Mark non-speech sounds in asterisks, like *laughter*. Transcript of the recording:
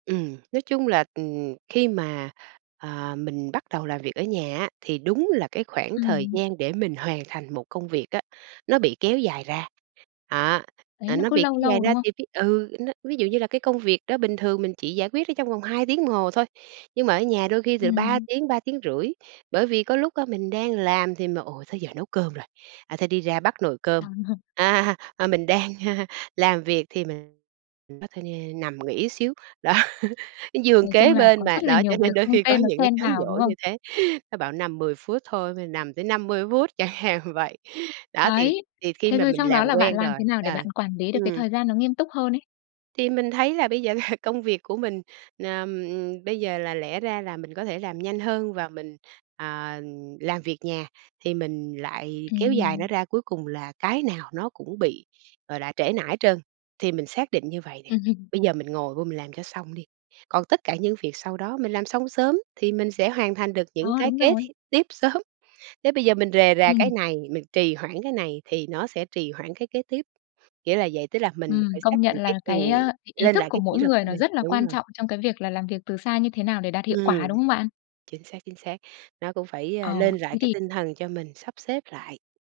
Ừm, nói chung là, ừm, khi mà, ờ, mình bắt đầu làm việc ở nhà á, thì đúng là cái khoảng thời Ừm. gian để mình hoàn thành một công việc á, nó bị kéo dài ra. Đó, Đấy, à, nó nó cứ bị lâu kéo dài lâu, đúng ra không? thì ví ừ, nó ví dụ như là cái công việc đó bình thường mình chỉ giải quyết ở trong vòng 2 tiếng đồng hồ thôi. Nhưng mà ở nhà đôi khi từ 3 Ừm. tiếng, 3,5 tiếng. Bởi vì có lúc á, mình đang làm thì mà: "Ồ, tới giờ nấu cơm rồi, à, thôi đi ra bắc nồi cơm." Trời. *laughs* À, à, mình đang, a, làm việc thì mình nói thôi, ơ, nằm nghỉ xíu, đó. Giường Nói chung kế là bên có mà, rất là đó, cho nhiều việc nên đôi không khi có tên nó những cái xen cám vào, đúng dỗ không? như thế. Nó bảo nằm 10 phút thôi, mà nằm tới 50 phút chẳng hạn vậy. Đó, thì Đấy. thì khi Thế mà rồi mình xong đó làm là bạn quen làm rồi thế nào để à, bạn quản lý được cái ừm. thời gian nó nghiêm túc hơn ấy? Thì mình thấy là bây giờ *chuckles* công việc của mình ờm, bây giờ là lẽ ra là mình có thể làm nhanh hơn và mình, ờ, làm việc nhà, thì mình lại kéo dài nó Ừm. ra, cuối cùng là cái nào nó cũng bị, gọi là, trễ nải hết trơn. Thì mình xác định như vầy nè, Ừm, ừm. bây giờ mình ngồi vô mình làm cho xong đi, còn tất cả những việc sau đó mình làm xong sớm thì mình sẽ hoàn thành được À, những cái đúng kế rồi. thi tiếp sớm. Thế bây giờ mình rề rà cái Ừm. này, mình trì hoãn cái này thì nó sẽ trì hoãn cái kế tiếp. Nghĩa là vậy, tức là mình Ừm, phải xác công định nhận là cái ừm, cái, ơ, ý ý lên thức lại của cái kỷ mỗi luật người của nó mình. rất là Đúng quan rồi. trọng trong cái việc là làm việc từ xa như thế nào để đạt hiệu Ừm, quả, đúng không bạn? chính xác, chính xác. Nó cũng phải, Ờ, ơ, lên lại thế cái thì tinh thần cho mình sắp xếp lại.